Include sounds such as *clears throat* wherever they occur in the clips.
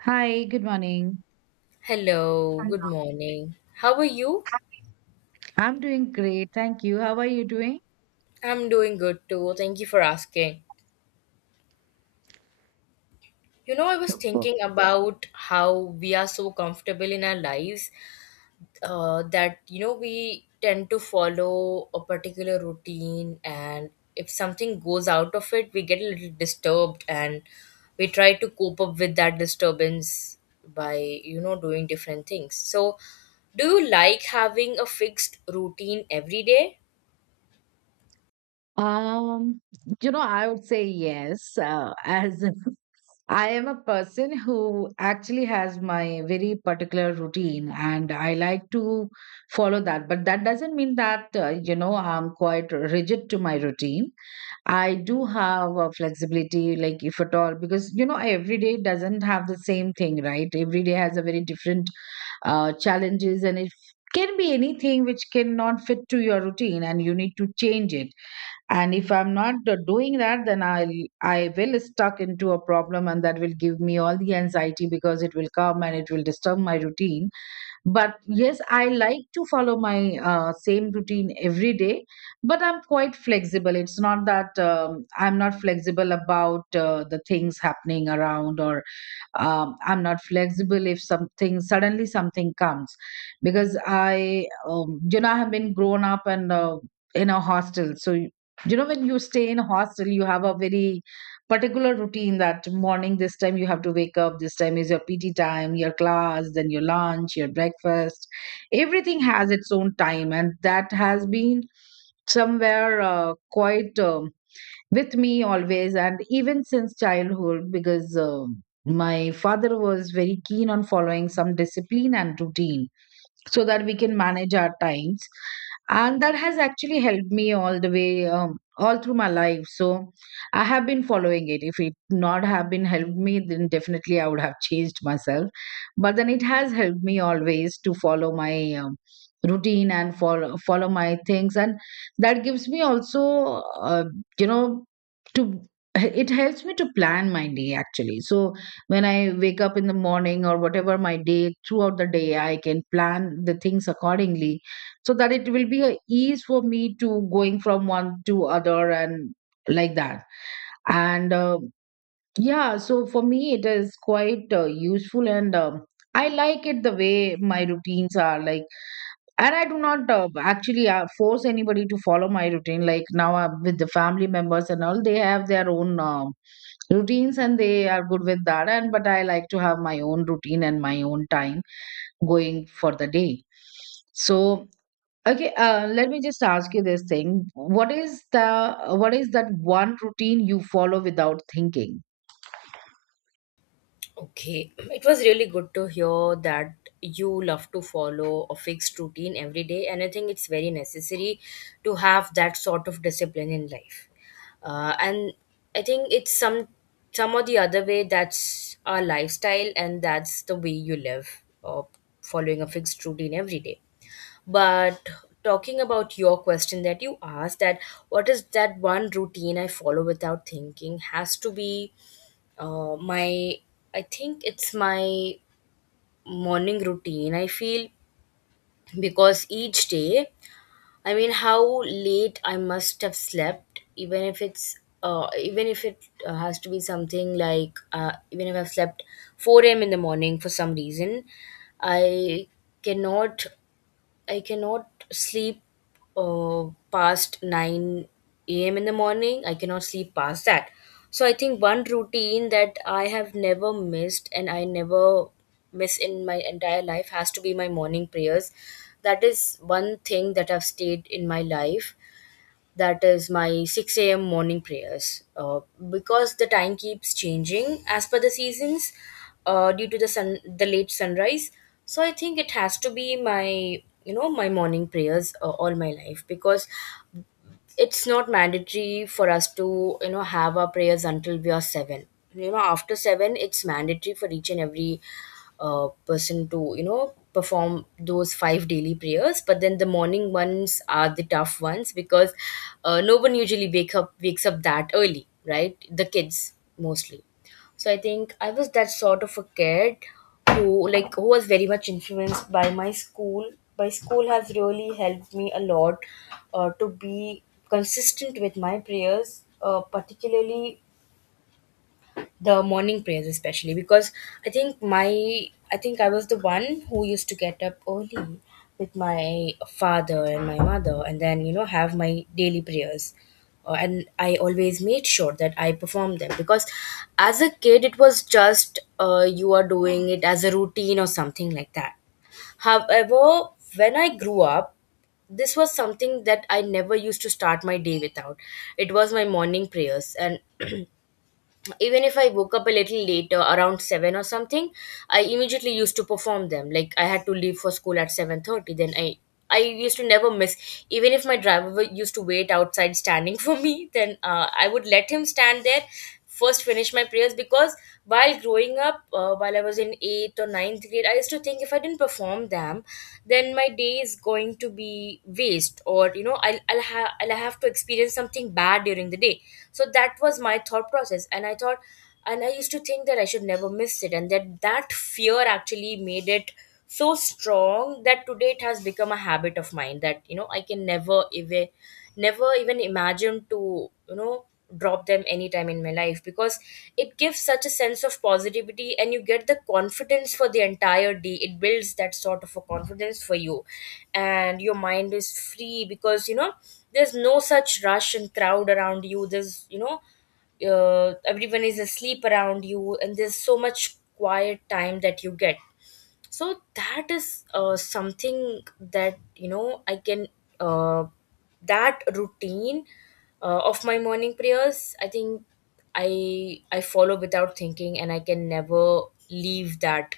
Hi, good morning. Hello, good morning. How are you? I'm doing great. Thank you. How are you doing? I'm doing good too. Thank you for asking. You know, I was Super. thinking about how we are so comfortable in our lives that, you know, we tend to follow a particular routine, and if something goes out of it, we get a little disturbed and we try to cope up with that disturbance by, you know, doing different things. So, do you like having a fixed routine every day? Um, I would say yes, as *laughs* I am a person who actually has my very particular routine, and I like to follow that. But that doesn't mean that, I'm quite rigid to my routine. I do have a flexibility, like if at all, because you know every day doesn't have the same thing, right? Every day has a very different challenges, and it can be anything which cannot fit to your routine, and you need to change it. And if I'm not doing that, then I will stuck into a problem, and that will give me all the anxiety because it will come and it will disturb my routine. But yes, I like to follow my same routine every day. But I'm quite flexible. It's not that I'm not flexible about the things happening around, or I'm not flexible if something suddenly something comes. Because I you know, I have been grown up and in a hostel. So you know, when you stay in a hostel, you have a very particular routine, that morning this time you have to wake up, this time is your PT time, your class, then your lunch, your breakfast. Everything has its own time, and that has been somewhere quite with me always, and even since childhood, because my father was very keen on following some discipline and routine so that we can manage our times. And that has actually helped me all the way, all through my life. So I have been following it. If it not have been helped me, then definitely I would have *laughs* changed myself. But then it has helped me always to follow my um, routine and follow my things. And that gives me also uh, you know to it helps me to plan my day, actually. So when I wake up in the morning, or whatever my day throughout the day, I can plan the things accordingly, so that it will be a ease for me to going from one to other and like that. And yeah, so for me, it is quite useful. And I like it the way my routines are like. And I do not actually force anybody to follow my routine. Like now, with the family members and all, they have their own routines, and they are good with that. And but I like to have my own routine and my own time going for the day. So okay, let me just ask you this thing. What is that one routine you follow without thinking? Okay, *clears throat* it was really good to hear that you love to follow a fixed routine every day, and I think it's very necessary to have that sort of discipline in life. And I think it's some or the other way that's our lifestyle, and that's the way you live, following a fixed routine every day. But talking about your question that you asked, that what is that one routine I follow without thinking has to be uh, my my morning routine, I feel, because each day, I mean, how late I must have slept, even if it's even if it has to be something like even if I've slept 4 a.m in the morning for some reason, i cannot I cannot sleep past 9 a.m. in the morning. I cannot sleep past that. So I think one routine that I have never missed and I never miss in my entire life has to be my morning prayers. That is one thing that have stayed in my life, that is my 6 a.m. morning prayers. Because the time keeps changing as per the seasons due to the sun, the late sunrise. So I think it has to be my, you know, my morning prayers all my life, because it's not mandatory for us to, you know, have our prayers until we are seven. You know, after seven it's mandatory for each and every person to, you know, perform those five daily prayers, but then the morning ones are the tough ones because no one usually wakes up that early, right? The kids mostly. So I think I was that sort of a kid who like who was very much influenced by my school. My school has really helped me a lot to be consistent with my prayers, particularly the morning prayers especially, because i think my I think I was the one who used to get up early with my father and my mother and then, you know, have my daily prayers. And I always made sure that I performed them, because as a kid it was just you are doing it as a routine or something like that. However, when I grew up, this was something that I never used to start my day without. It was my morning prayers, and even if I woke up a little later around 7 or something, I immediately used to perform them. Like, I had to leave for school at 7:30, then I used to never miss. Even if my driver used to wait outside standing *laughs* for me, then I would let him stand there, first finish my prayers, because while growing up, while I was in eighth or ninth grade, I used to think if I didn't perform them, then my day is going to be waste, or, you know, I'll have to experience something bad during the day. So that was my thought process, and I thought, and I used to think that I should never miss it, and that fear actually made it so strong that today it has become a habit of mine, that, you know, I can never even, never even imagine to, you know, drop them anytime in my life, because it gives such a sense of positivity and you get the confidence for the entire day. It builds that sort of a confidence for you, and your mind is free because, you know, there's no such rush and crowd around you. There's, you know, everyone is asleep around you, and there's so much quiet time that you get. So that is something that, you know, I can uh, that routine of my morning prayers, I think i I follow without thinking, and I can never leave that,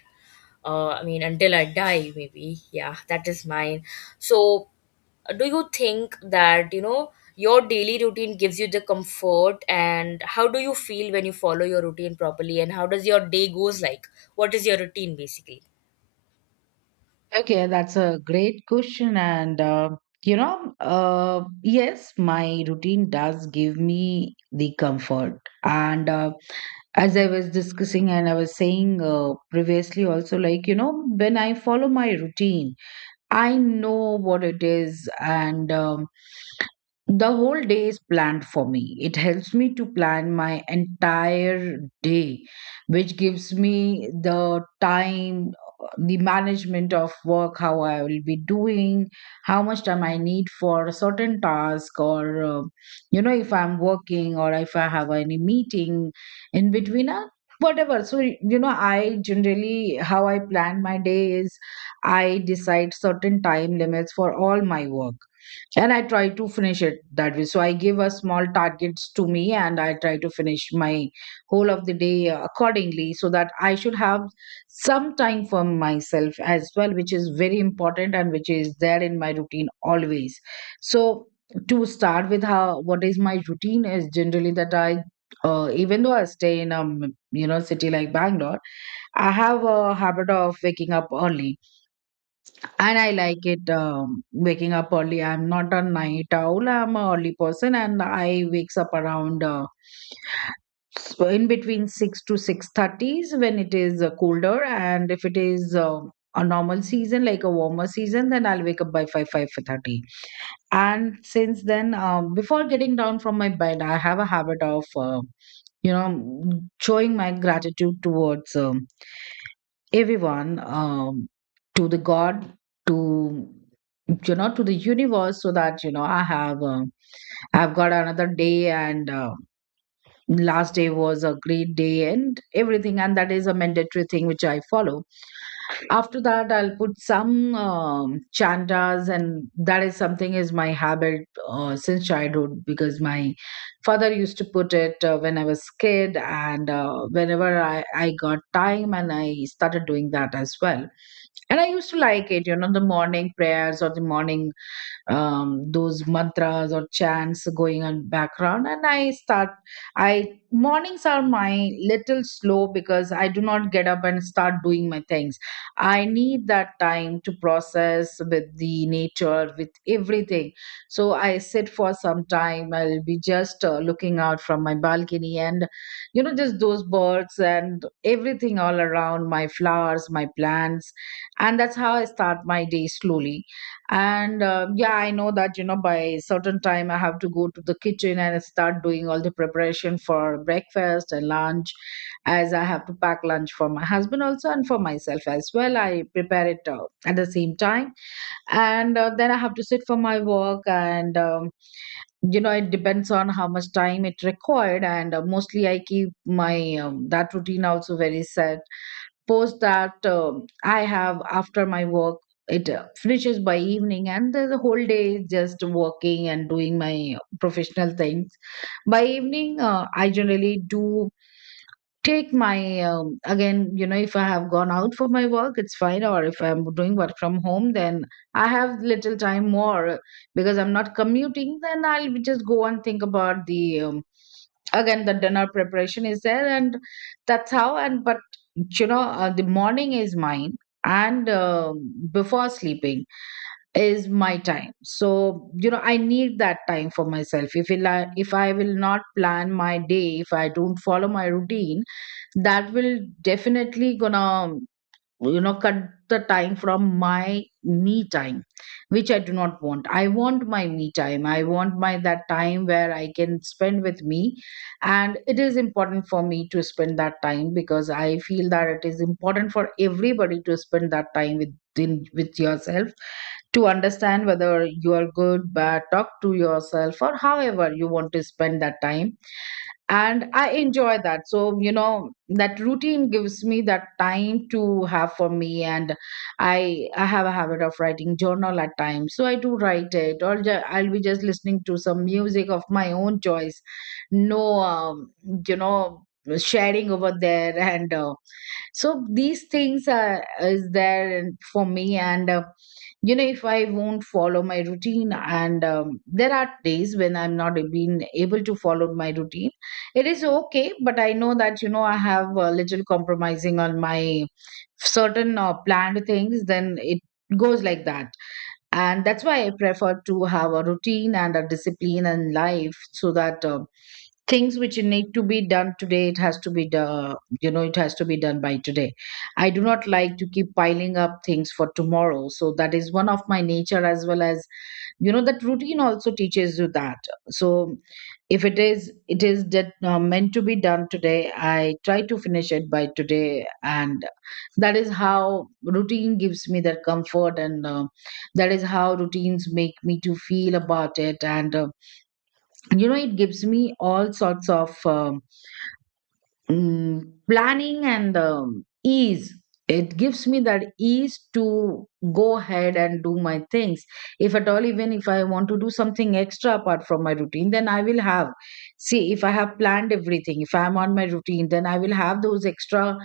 I mean, until I die, maybe. Yeah, that is mine. So do you think that, you know, your daily routine gives you the comfort, and how do you feel when you follow your routine properly, and how does your day goes like? What is your routine basically? Okay, that's a great question. And, yes, my routine does give me the comfort. And as I was discussing and I was saying previously, also, like, when I follow my routine, I know what it is. And the whole day is planned for me. It helps me to plan my entire day, which gives me the time, the management of work, how I will be doing, how much time I need for a certain task, or if I'm working or if I have any meeting in between, whatever. So, I generally, how I plan my day is. I decide certain time limits for all my work, and I try to finish it that way. So I give a small targets to me, and I try to finish my whole of the day accordingly, so that I should have some time for myself as well, which is very important and which is there in my routine always. So to start with, how what is my routine is generally that I even though I stay in a city like Bangalore, I have a habit of waking up early, and I like it, waking up early. I'm not a night owl. I'm an early person, and I wakes up around so in between 6 to 6:30s when it is colder, and if it is a normal season, like a warmer season, then I'll wake up by 5, 5:30. And since then, before getting down from my bed, I have a habit of you know, showing my gratitude towards everyone, to the God, to you know, to the universe, so that you know, I have I've got another day, and last day was a great day and everything. And that is a mandatory thing which I follow. After that, I'll put some chandas, and that is something is my habit since childhood, because my father used to put it when I was kid. And whenever I got time, and I started doing that as well. And I used to like it, the morning prayers or the morning those mantras or chants going on background. And I mornings are my little slow, because I do not get up and start doing my things. I need that time to process with the nature, with everything. So I sit for some time. I'll be just looking out from my balcony and you know, just those birds and everything all around, my flowers, my plants. And that's how I start my day slowly. And yeah, I know that you know, by certain time I have to go to the kitchen and start doing all the preparation for breakfast and lunch, as I have to pack lunch for my husband also, and for myself as well I prepare it at the same time. And then I have to sit for my work. And it depends on how much time it required. And mostly I keep my that routine also very set. Post that, I have after my work. It finishes by evening, and the whole day is just working and doing my professional things. By evening, I generally do take my again, you know, if I have gone out for my work, it's fine, or if I'm doing work from home, then I have little time more, because I'm not commuting. Then I'll be just go and think about the again, the dinner preparation is there. And that's how. And but the morning is mine, and before sleeping is my time. So you know, I need that time for myself. If I, if I will not plan my day, if I don't follow my routine, that will definitely gonna cut the time from my me time, which I do not want. I want my me time. I want my that time where I can spend with me. And it is important for me to spend that time, because I feel that it is important for everybody to spend that time within with yourself to understand whether you are good, bad, talk to yourself, or however you want to spend that time. And I enjoy that. So you know, that routine gives me that time to have for me. And I have a habit of writing journal at times, so I do write it, or I'll be just listening to some music of my own choice. No, you know sharing over there *laughs* and so these things are is there for me. And if I won't follow my routine, and there are days when I'm not being able to follow my routine, it is okay. But I know that you know, I have a little compromising on my certain planned things, then it goes like that. And that's why I prefer to have a routine and a discipline in life, so that things which need to be done today, it has to be done, you know, it has to be done by today. I do not like to keep piling up things for tomorrow. So that is one of my nature, as well as you know, that routine also teaches you that. So if it is that meant to be done today, I try to finish it by today. And that is how routine gives me that comfort. And that is how routines make me to feel about it. And you know, it gives me all sorts of mm, planning and ease. It gives me that ease to go ahead and do my things. If at all, even if I want to do something extra apart from my routine, then I will have, see, if I have planned everything, if I am on my routine, then I will have those extra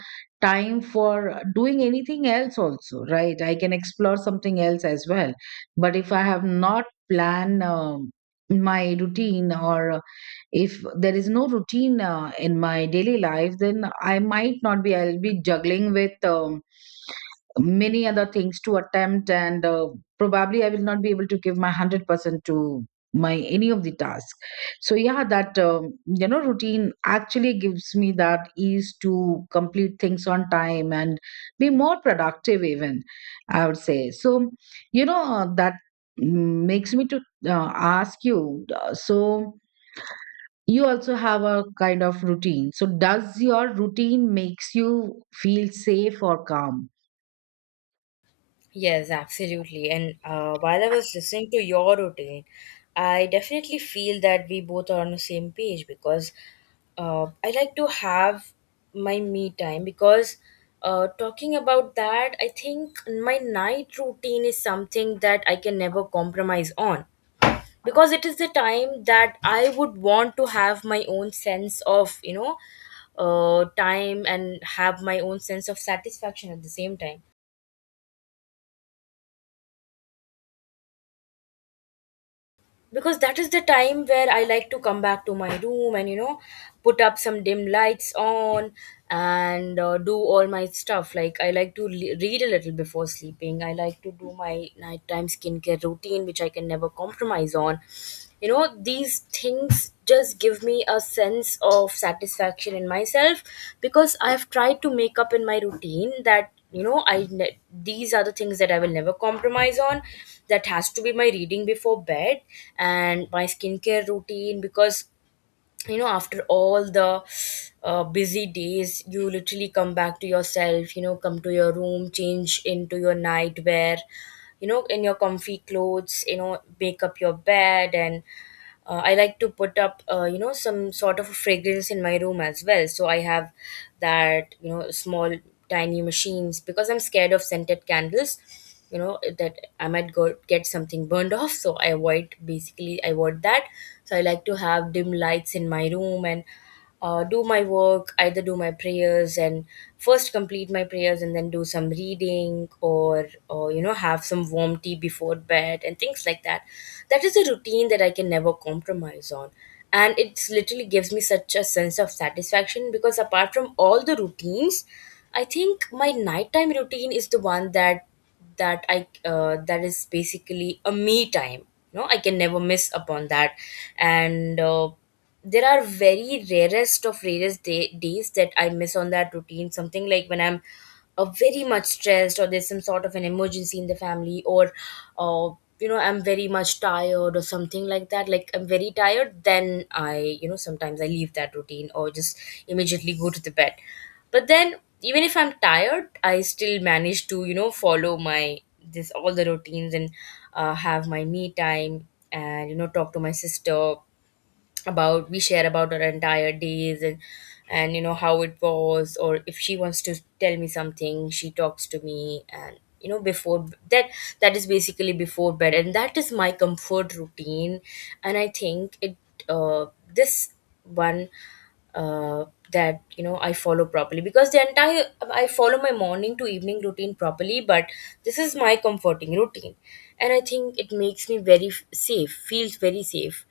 time for Doing anything else also, right? I can explore something else as well. But if I have not planned, my routine, or if there is no routine in my daily life, then I might not be I'll be juggling with many other things to attempt, and probably I will not be able to give my 100% to my any of the task. So yeah, that you know routine actually gives me that ease to complete things on time and be more productive, even, I would say. So that makes me to ask you, so you also have a kind of routine. So does your routine makes you feel safe or calm? Yes, absolutely. And while I was listening to your routine, I definitely feel that we both are on the same page, because I like to have my me time. Because talking about that, I think my night routine is something that I can never compromise on, because it is the time that I would want to have my own sense of, you know, time and have my own sense of satisfaction at the same time, because that is the time where I like to come back to my room and, you know, put up some dim lights on and do all my stuff. Like, I like to read a little before sleeping. I like to do my nighttime skincare routine, which I can never compromise on. You know, these things just give me a sense of satisfaction in myself, because I've tried to make up in my routine that, you know, these are the things that I will never compromise on. That has to be my reading before bed and my skincare routine, because, you know, after all the busy days, you literally come back to yourself, you know, come to your room, change into your nightwear, you know, in your comfy clothes, you know, make up your bed, and I like to put up, you know, some sort of a fragrance in my room as well. So I have that, you know, small tiny machines, because I'm scared of scented candles, you know, that I might go get something burned off, so I avoid, basically I avoid that. So I like to have dim lights in my room and do my work, either do my prayers and first complete my prayers and then do some reading, or, you know, have some warm tea before bed and things like that. That is a routine that I can never compromise on. And it literally gives me such a sense of satisfaction, because apart from all the routines, I think my nighttime routine is the one that I that is basically a me time. No, I can never miss upon that, and there are very rarest of rarest days that I miss on that routine. Something like when I'm very much stressed, or there's some sort of an emergency in the family, or uh, you know, I'm very much tired or something like that. Like, I'm very tired, then I, you know, sometimes I leave that routine or just immediately go to the bed. But then, even if I'm tired, I still manage to, you know, follow my this all the routines, and have my me time and, you know, talk to my sister about, we share about our entire days, and, you know, how it was, or if she wants to tell me something, she talks to me. And, you know, before that, that is basically before bed, and that is my comfort routine, and I think it uh this one uh that, you know, I follow properly, because the entire, I follow my morning to evening routine properly, but this is my comforting routine, and I think it makes me very safe, feels very safe.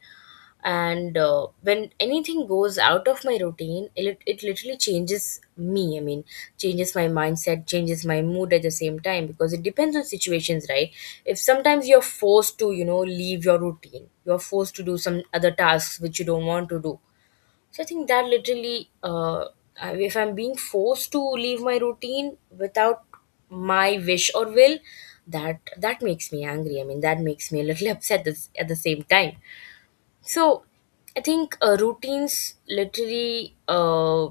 And when anything goes out of my routine, it, it literally changes me, I mean changes my mindset, changes my mood at the same time, because it depends on situations, right? If sometimes you're forced to, you know, leave your routine, you're forced to do some other tasks which you don't want to do, so I think that literally if I'm being forced to leave my routine without my wish or will, that makes me angry, I mean that makes me a little *laughs* upset at the same time. So, I think routines literally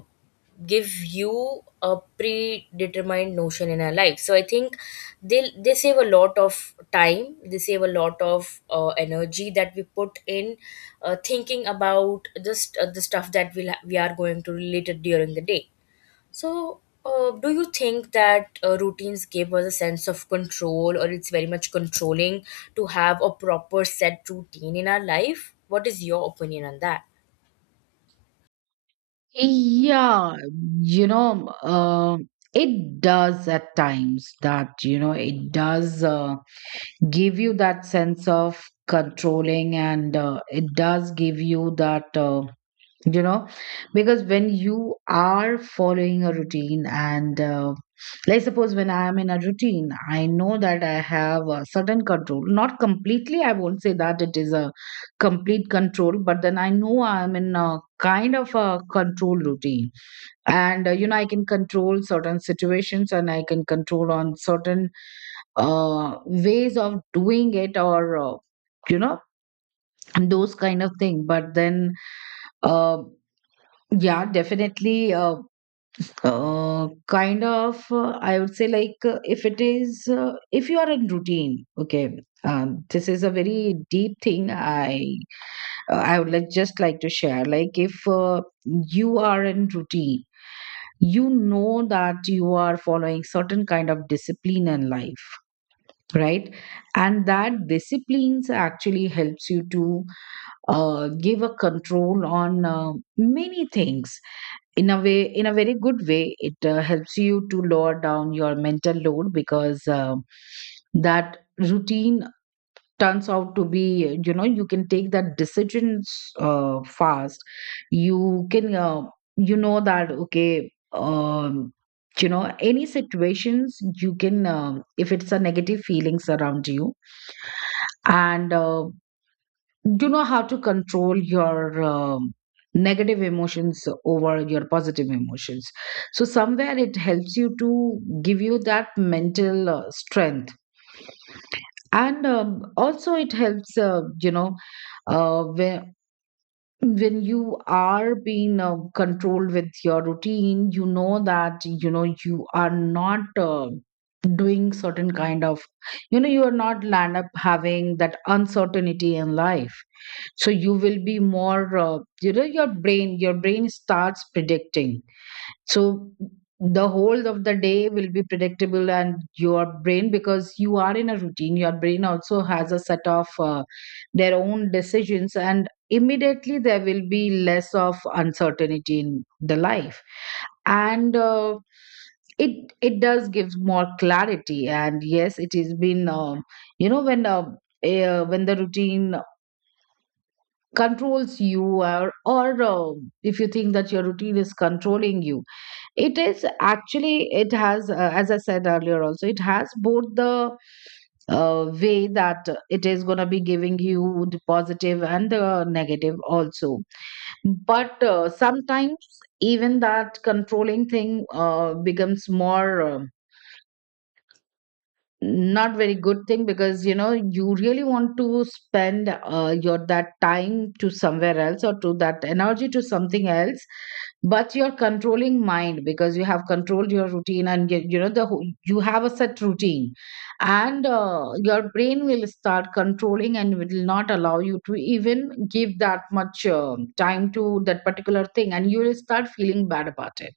give you a predetermined notion in our life. So, I think they save a lot of time. They save a lot of energy that we put in thinking about just the stuff that we are going to relate it during the day. So, do you think that routines give us a sense of control, or it's very much controlling to have a proper set routine in our life? What is your opinion on that? Yeah. you know uh, it does at times, that you know, it does give you that sense of controlling, and it does give you that, you know because when you are following a routine, and let's suppose when I am in a routine, I know that I have a certain control. Not completely, I won't say that it is a complete control, but then I know I am in a kind of a control routine. And you know, I can control certain situations, and I can control on certain ways of doing it, or you know those kind of thing. But then uh. Yeah, definitely. Kind of, I would say, like, if it is, if you are in routine, okay, this is a very deep thing. I would like to share. Like, if you are in routine, you know that you are following certain kind of discipline in life, right? And that disciplines actually helps you to give a control on many things. In a way, in a very good way, it helps you to lower down your mental load, because that routine turns out to be, you know, you can take that decisions fast. You can that okay, you know, any situations you can if it's a negative feelings around you, and you know how to control your negative emotions over your positive emotions. So somewhere it helps you to give you that mental strength. And also it helps, uh, whe- when you are being controlled with your routine, you know that, you know, you are not doing certain kind of, you know, you are not land up having that uncertainty in life. So you will be more, your brain, starts predicting. So the whole of the day will be predictable, and your brain, because you are in a routine, your brain also has a set of their own decisions, and immediately there will be less of uncertainty in the life. And it does give more clarity. And yes, it has been you know when. When the routine controls you, or if you think that your routine is controlling you, it is actually, it has, as I said earlier also, it has both the way, that it is going to be giving you the positive and the negative also. But sometimes even that controlling thing becomes more not very good thing, because you know, you really want to spend your that time to somewhere else, or to that energy to something else, but you're controlling mind, because you have controlled your routine, and you know the whole- you have a set routine, and your brain will start controlling and will not allow you to even give that much time to that particular thing, and you will start feeling bad about it.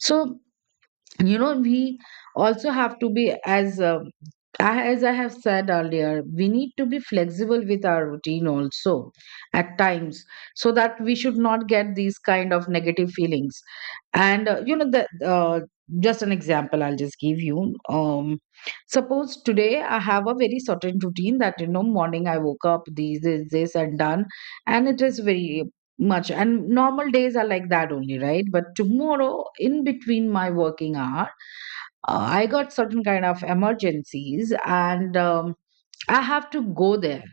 So you know, we also have to be as, as I have said earlier, we need to be flexible with our routine also at times, so that we should not get these kind of negative feelings. And you know the uh, just an example I'll just give you. um Suppose today I have a very certain routine, that you know, morning I woke up, this, and done. And it is very much, and normal days are like that only, right? But tomorrow, in between my working hour, I got certain kind of emergencies, and I have to go there,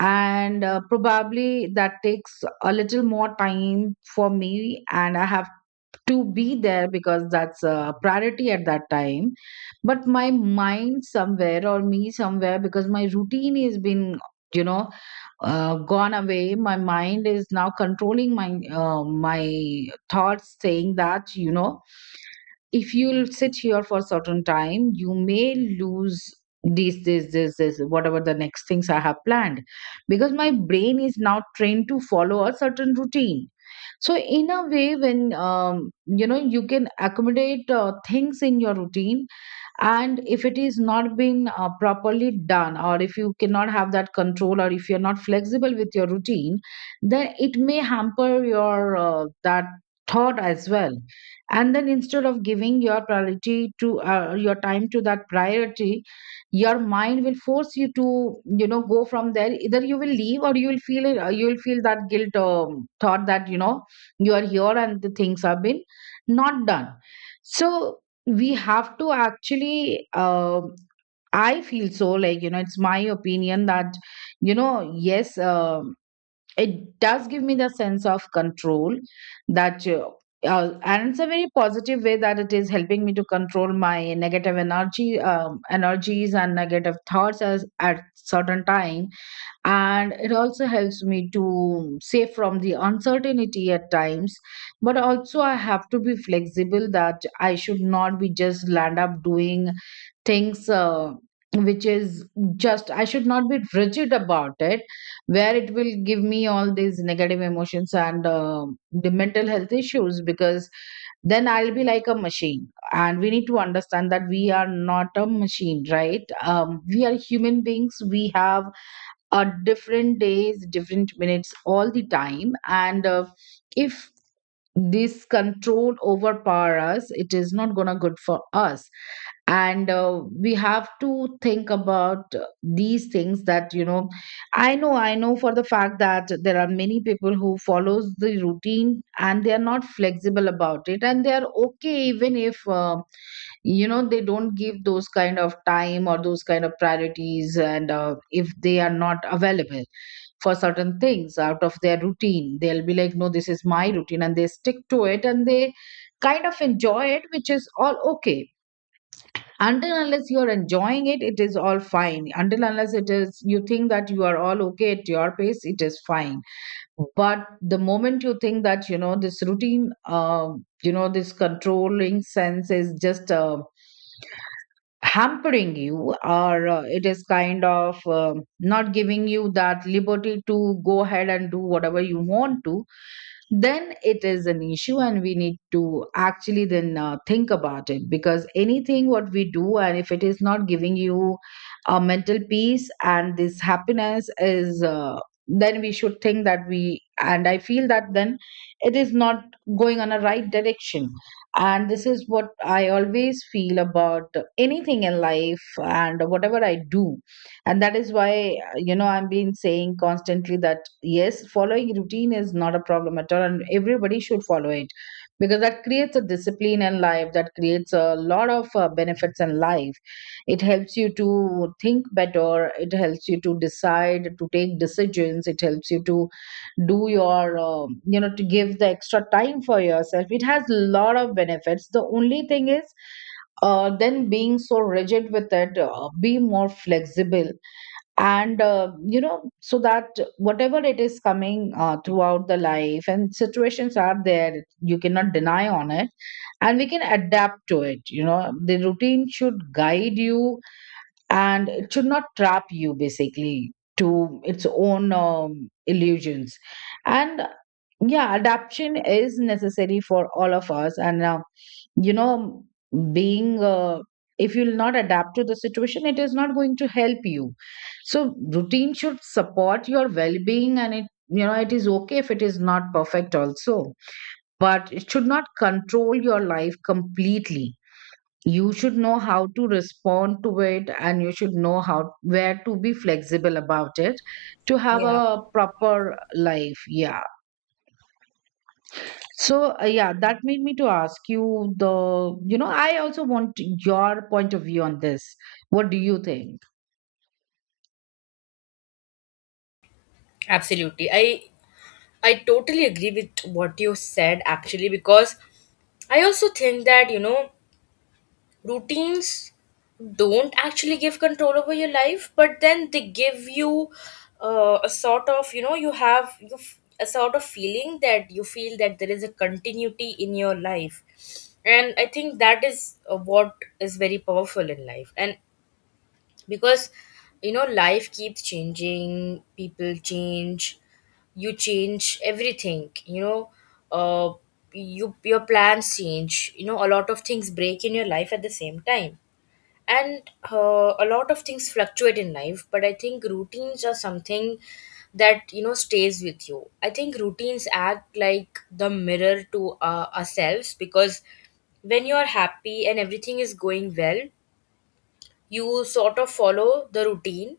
and probably that takes a little more time for me, and I have to be there because that's a priority at that time. But my mind somewhere, or me somewhere, because my routine has been, you know, gone away, my mind is now controlling my my thoughts, saying that, you know, if you'll sit here for a certain time, you may lose this, this, this, this, whatever the next things I have planned. Because my brain is now trained to follow a certain routine. So, in a way, when you know, you can accommodate things in your routine, and if it is not being properly done, or if you cannot have that control, or if you're not flexible with your routine, then it may hamper your that thought as well. And then instead of giving your priority to your time to that priority, your mind will force you to, you know, go from there. Either you will leave, or you will feel it, you will feel that guilt thought, that you know, you are here and the things have been not done. So we have to actually I feel so, like, you know, it's my opinion that, you know, yes, it does give me the sense of control, that and it's a very positive way that it is helping me to control my negative energy energies and negative thoughts as, at certain time. And it also helps me to save from the uncertainty at times. But also I have to be flexible, that I should not be just land up doing things which is, just I should not be rigid about it, where it will give me all these negative emotions, and the mental health issues, because then I'll be like a machine. And we need to understand that we are not a machine, right? We are human beings, we have different days, different minutes, all the time. And if this control overpower us, it is not gonna good for us. And we have to think about these things, that you know, I know for the fact that there are many people who follows the routine and they are not flexible about it, and they are okay even if you know they don't give those kind of time or those kind of priorities, and if they are not available for certain things out of their routine. They'll be like, no, this is my routine, and they stick to it, and they kind of enjoy it, which is all okay. Until unless you're enjoying it, it is all fine. Until unless it is you think that you are all okay at your pace, it is fine. But the moment you think that, you know, this routine, you know, this controlling sense is just a hampering you, or it is kind of not giving you that liberty to go ahead and do whatever you want to, then it is an issue, and we need to actually then think about it. Because anything what we do, and if it is not giving you a mental peace and this happiness is, then we should think that we, and I feel that, then it is not going on a right direction. And this is what I always feel about anything in life and whatever I do. And that is why you know, I've been saying constantly that yes, following routine is not a problem at all, and everybody should follow it, because that creates a discipline in life, that creates a lot of benefits in life. It helps you to think better, it helps you to decide, to take decisions, it helps you to do your you know, to give the extra time for yourself. It has a lot of benefits. The only thing is, then being so rigid with it, be more flexible. And you know, so that whatever it is coming throughout the life, and situations are there, you cannot deny on it, and we can adapt to it. You know, the routine should guide you, and it should not trap you basically to its own illusions. And yeah, adaptation is necessary for all of us. And you know being if you'll not adapt to the situation, it is not going to help you. So routine should support your well-being, and it, you know, it is okay if it is not perfect also, but it should not control your life completely. You should know how to respond to it, and you should know how, where to be flexible about it, to have Yeah, a proper life. Yeah. So yeah, that made me to ask you the, you know, I also want your point of view on this. What do you think? absolutely. I totally agree with what you said actually, because I also think that, you know, routines don't actually give control over your life, but then they give you a sort of, you know, you have a sort of feeling that you feel that there is a continuity in your life. And I think that is what is very powerful in life. And because, you know, life keeps changing, people change, you change everything, you know. uh you your plans change, you know, a lot of things break in your life at the same time, and a lot of things fluctuate in life, but I think routines are something that, you know, stays with you. I think routines act like the mirror to ourselves, because when you are happy and everything is going well, you sort of follow the routine,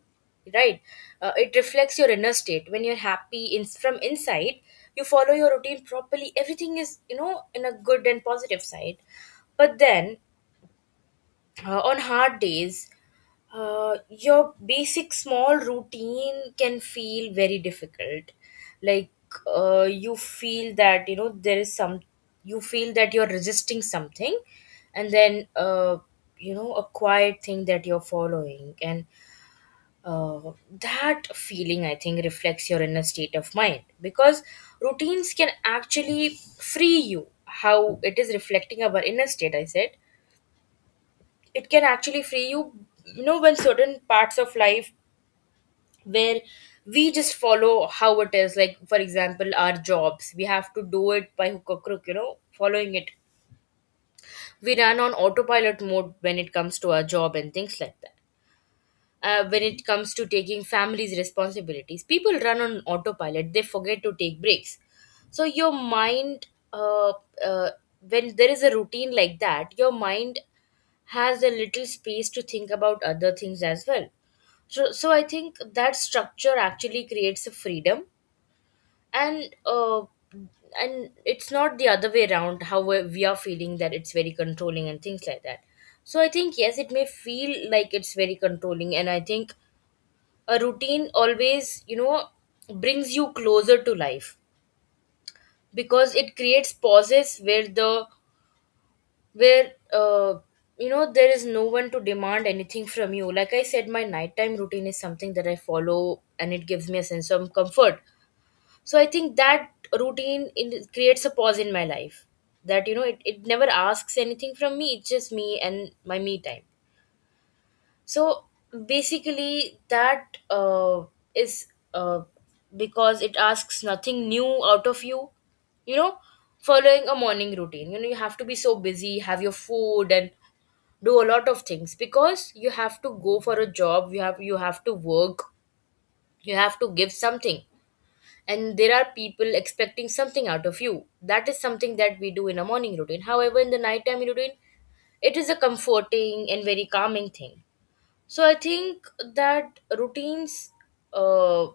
right? It reflects your inner state. When you're happy in, from inside, you follow your routine properly, everything is, you know, in a good and positive side. But then, on hard days, your basic small routine can feel very difficult. Like, you feel that, you know, there is some, you feel that you're resisting something. And then, you know, a quiet thing that you're following. And uh, that feeling, I think, reflects your inner state of mind, because routines can actually free you. How it is reflecting our inner state, I said, it can actually free you, you know, when certain parts of life, where we just follow how it is, like for example our jobs, we have to do it by hook or crook, you know, following it. We run on autopilot mode when it comes to our job and things like that. When it comes to taking families responsibilities, people run on autopilot, they forget to take breaks. So your mind, uh, uh, when there is a routine like that, your mind has a little space to think about other things as well. So, so I think that structure actually creates a freedom. And and it's not the other way around, how we are feeling that it's very controlling and things like that. So I think yes, it may feel like it's very controlling, and I think a routine always, you know, brings you closer to life, because it creates pauses where the, where you know, there is no one to demand anything from you. Like I said, my nighttime routine is something that I follow and it gives me a sense of comfort. So I think that routine in, creates a pause in my life that, you know, it never asks anything from me. It's just me and my me time. So basically that is uh, because it asks nothing new out of you. You know, following a morning routine, you know, you have to be so busy, have your food and do a lot of things because you have to go for a job, you have, you have to work, you have to give something, and there are people expecting something out of you. That is something that we do in a morning routine. However, in the nighttime routine, it is a comforting and very calming thing. So I think that routines uh,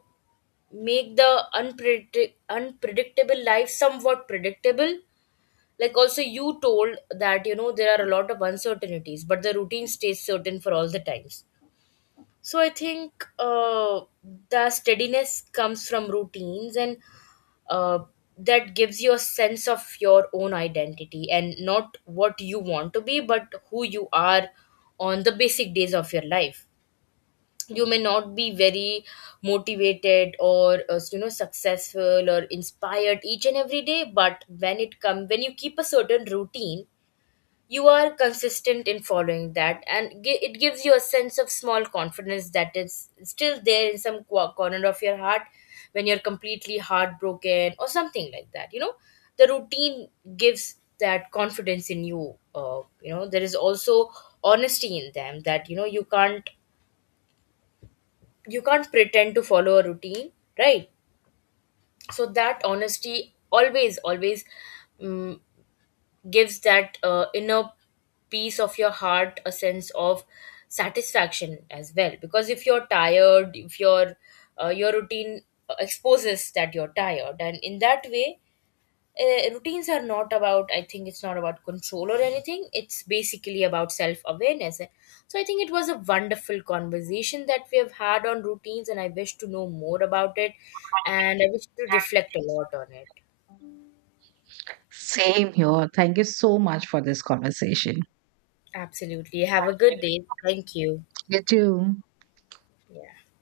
make the unpredictable life somewhat predictable. Like, also you told that, you know, there are a lot of uncertainties, but the routine stays certain for all the times. So I think the steadiness comes from routines, and uh, that gives you a sense of your own identity, and not what you want to be, but who you are on the basic days of your life. You may not be very motivated or you know, successful or inspired each and every day, but when it come, when you keep a certain routine, you are consistent in following that, and it gives you a sense of small confidence that is still there in some corner of your heart when you're completely heartbroken or something like that. You know, the routine gives that confidence in you. You know, there is also honesty in them that, you know, you can't, you can't pretend to follow a routine, right? So that honesty always, always, mm, gives that inner piece of your heart a sense of satisfaction as well, because if you're tired, if your your routine exposes that you're tired. And in that way, routines are not about, I think it's not about control or anything, it's basically about self awareness. So I think it was a wonderful conversation that we have had on routines, and I wish to know more about it, and I wish to reflect a lot on it. Same here, thank you so much for this conversation. Absolutely. Have a good day, thank you. You too. Yeah.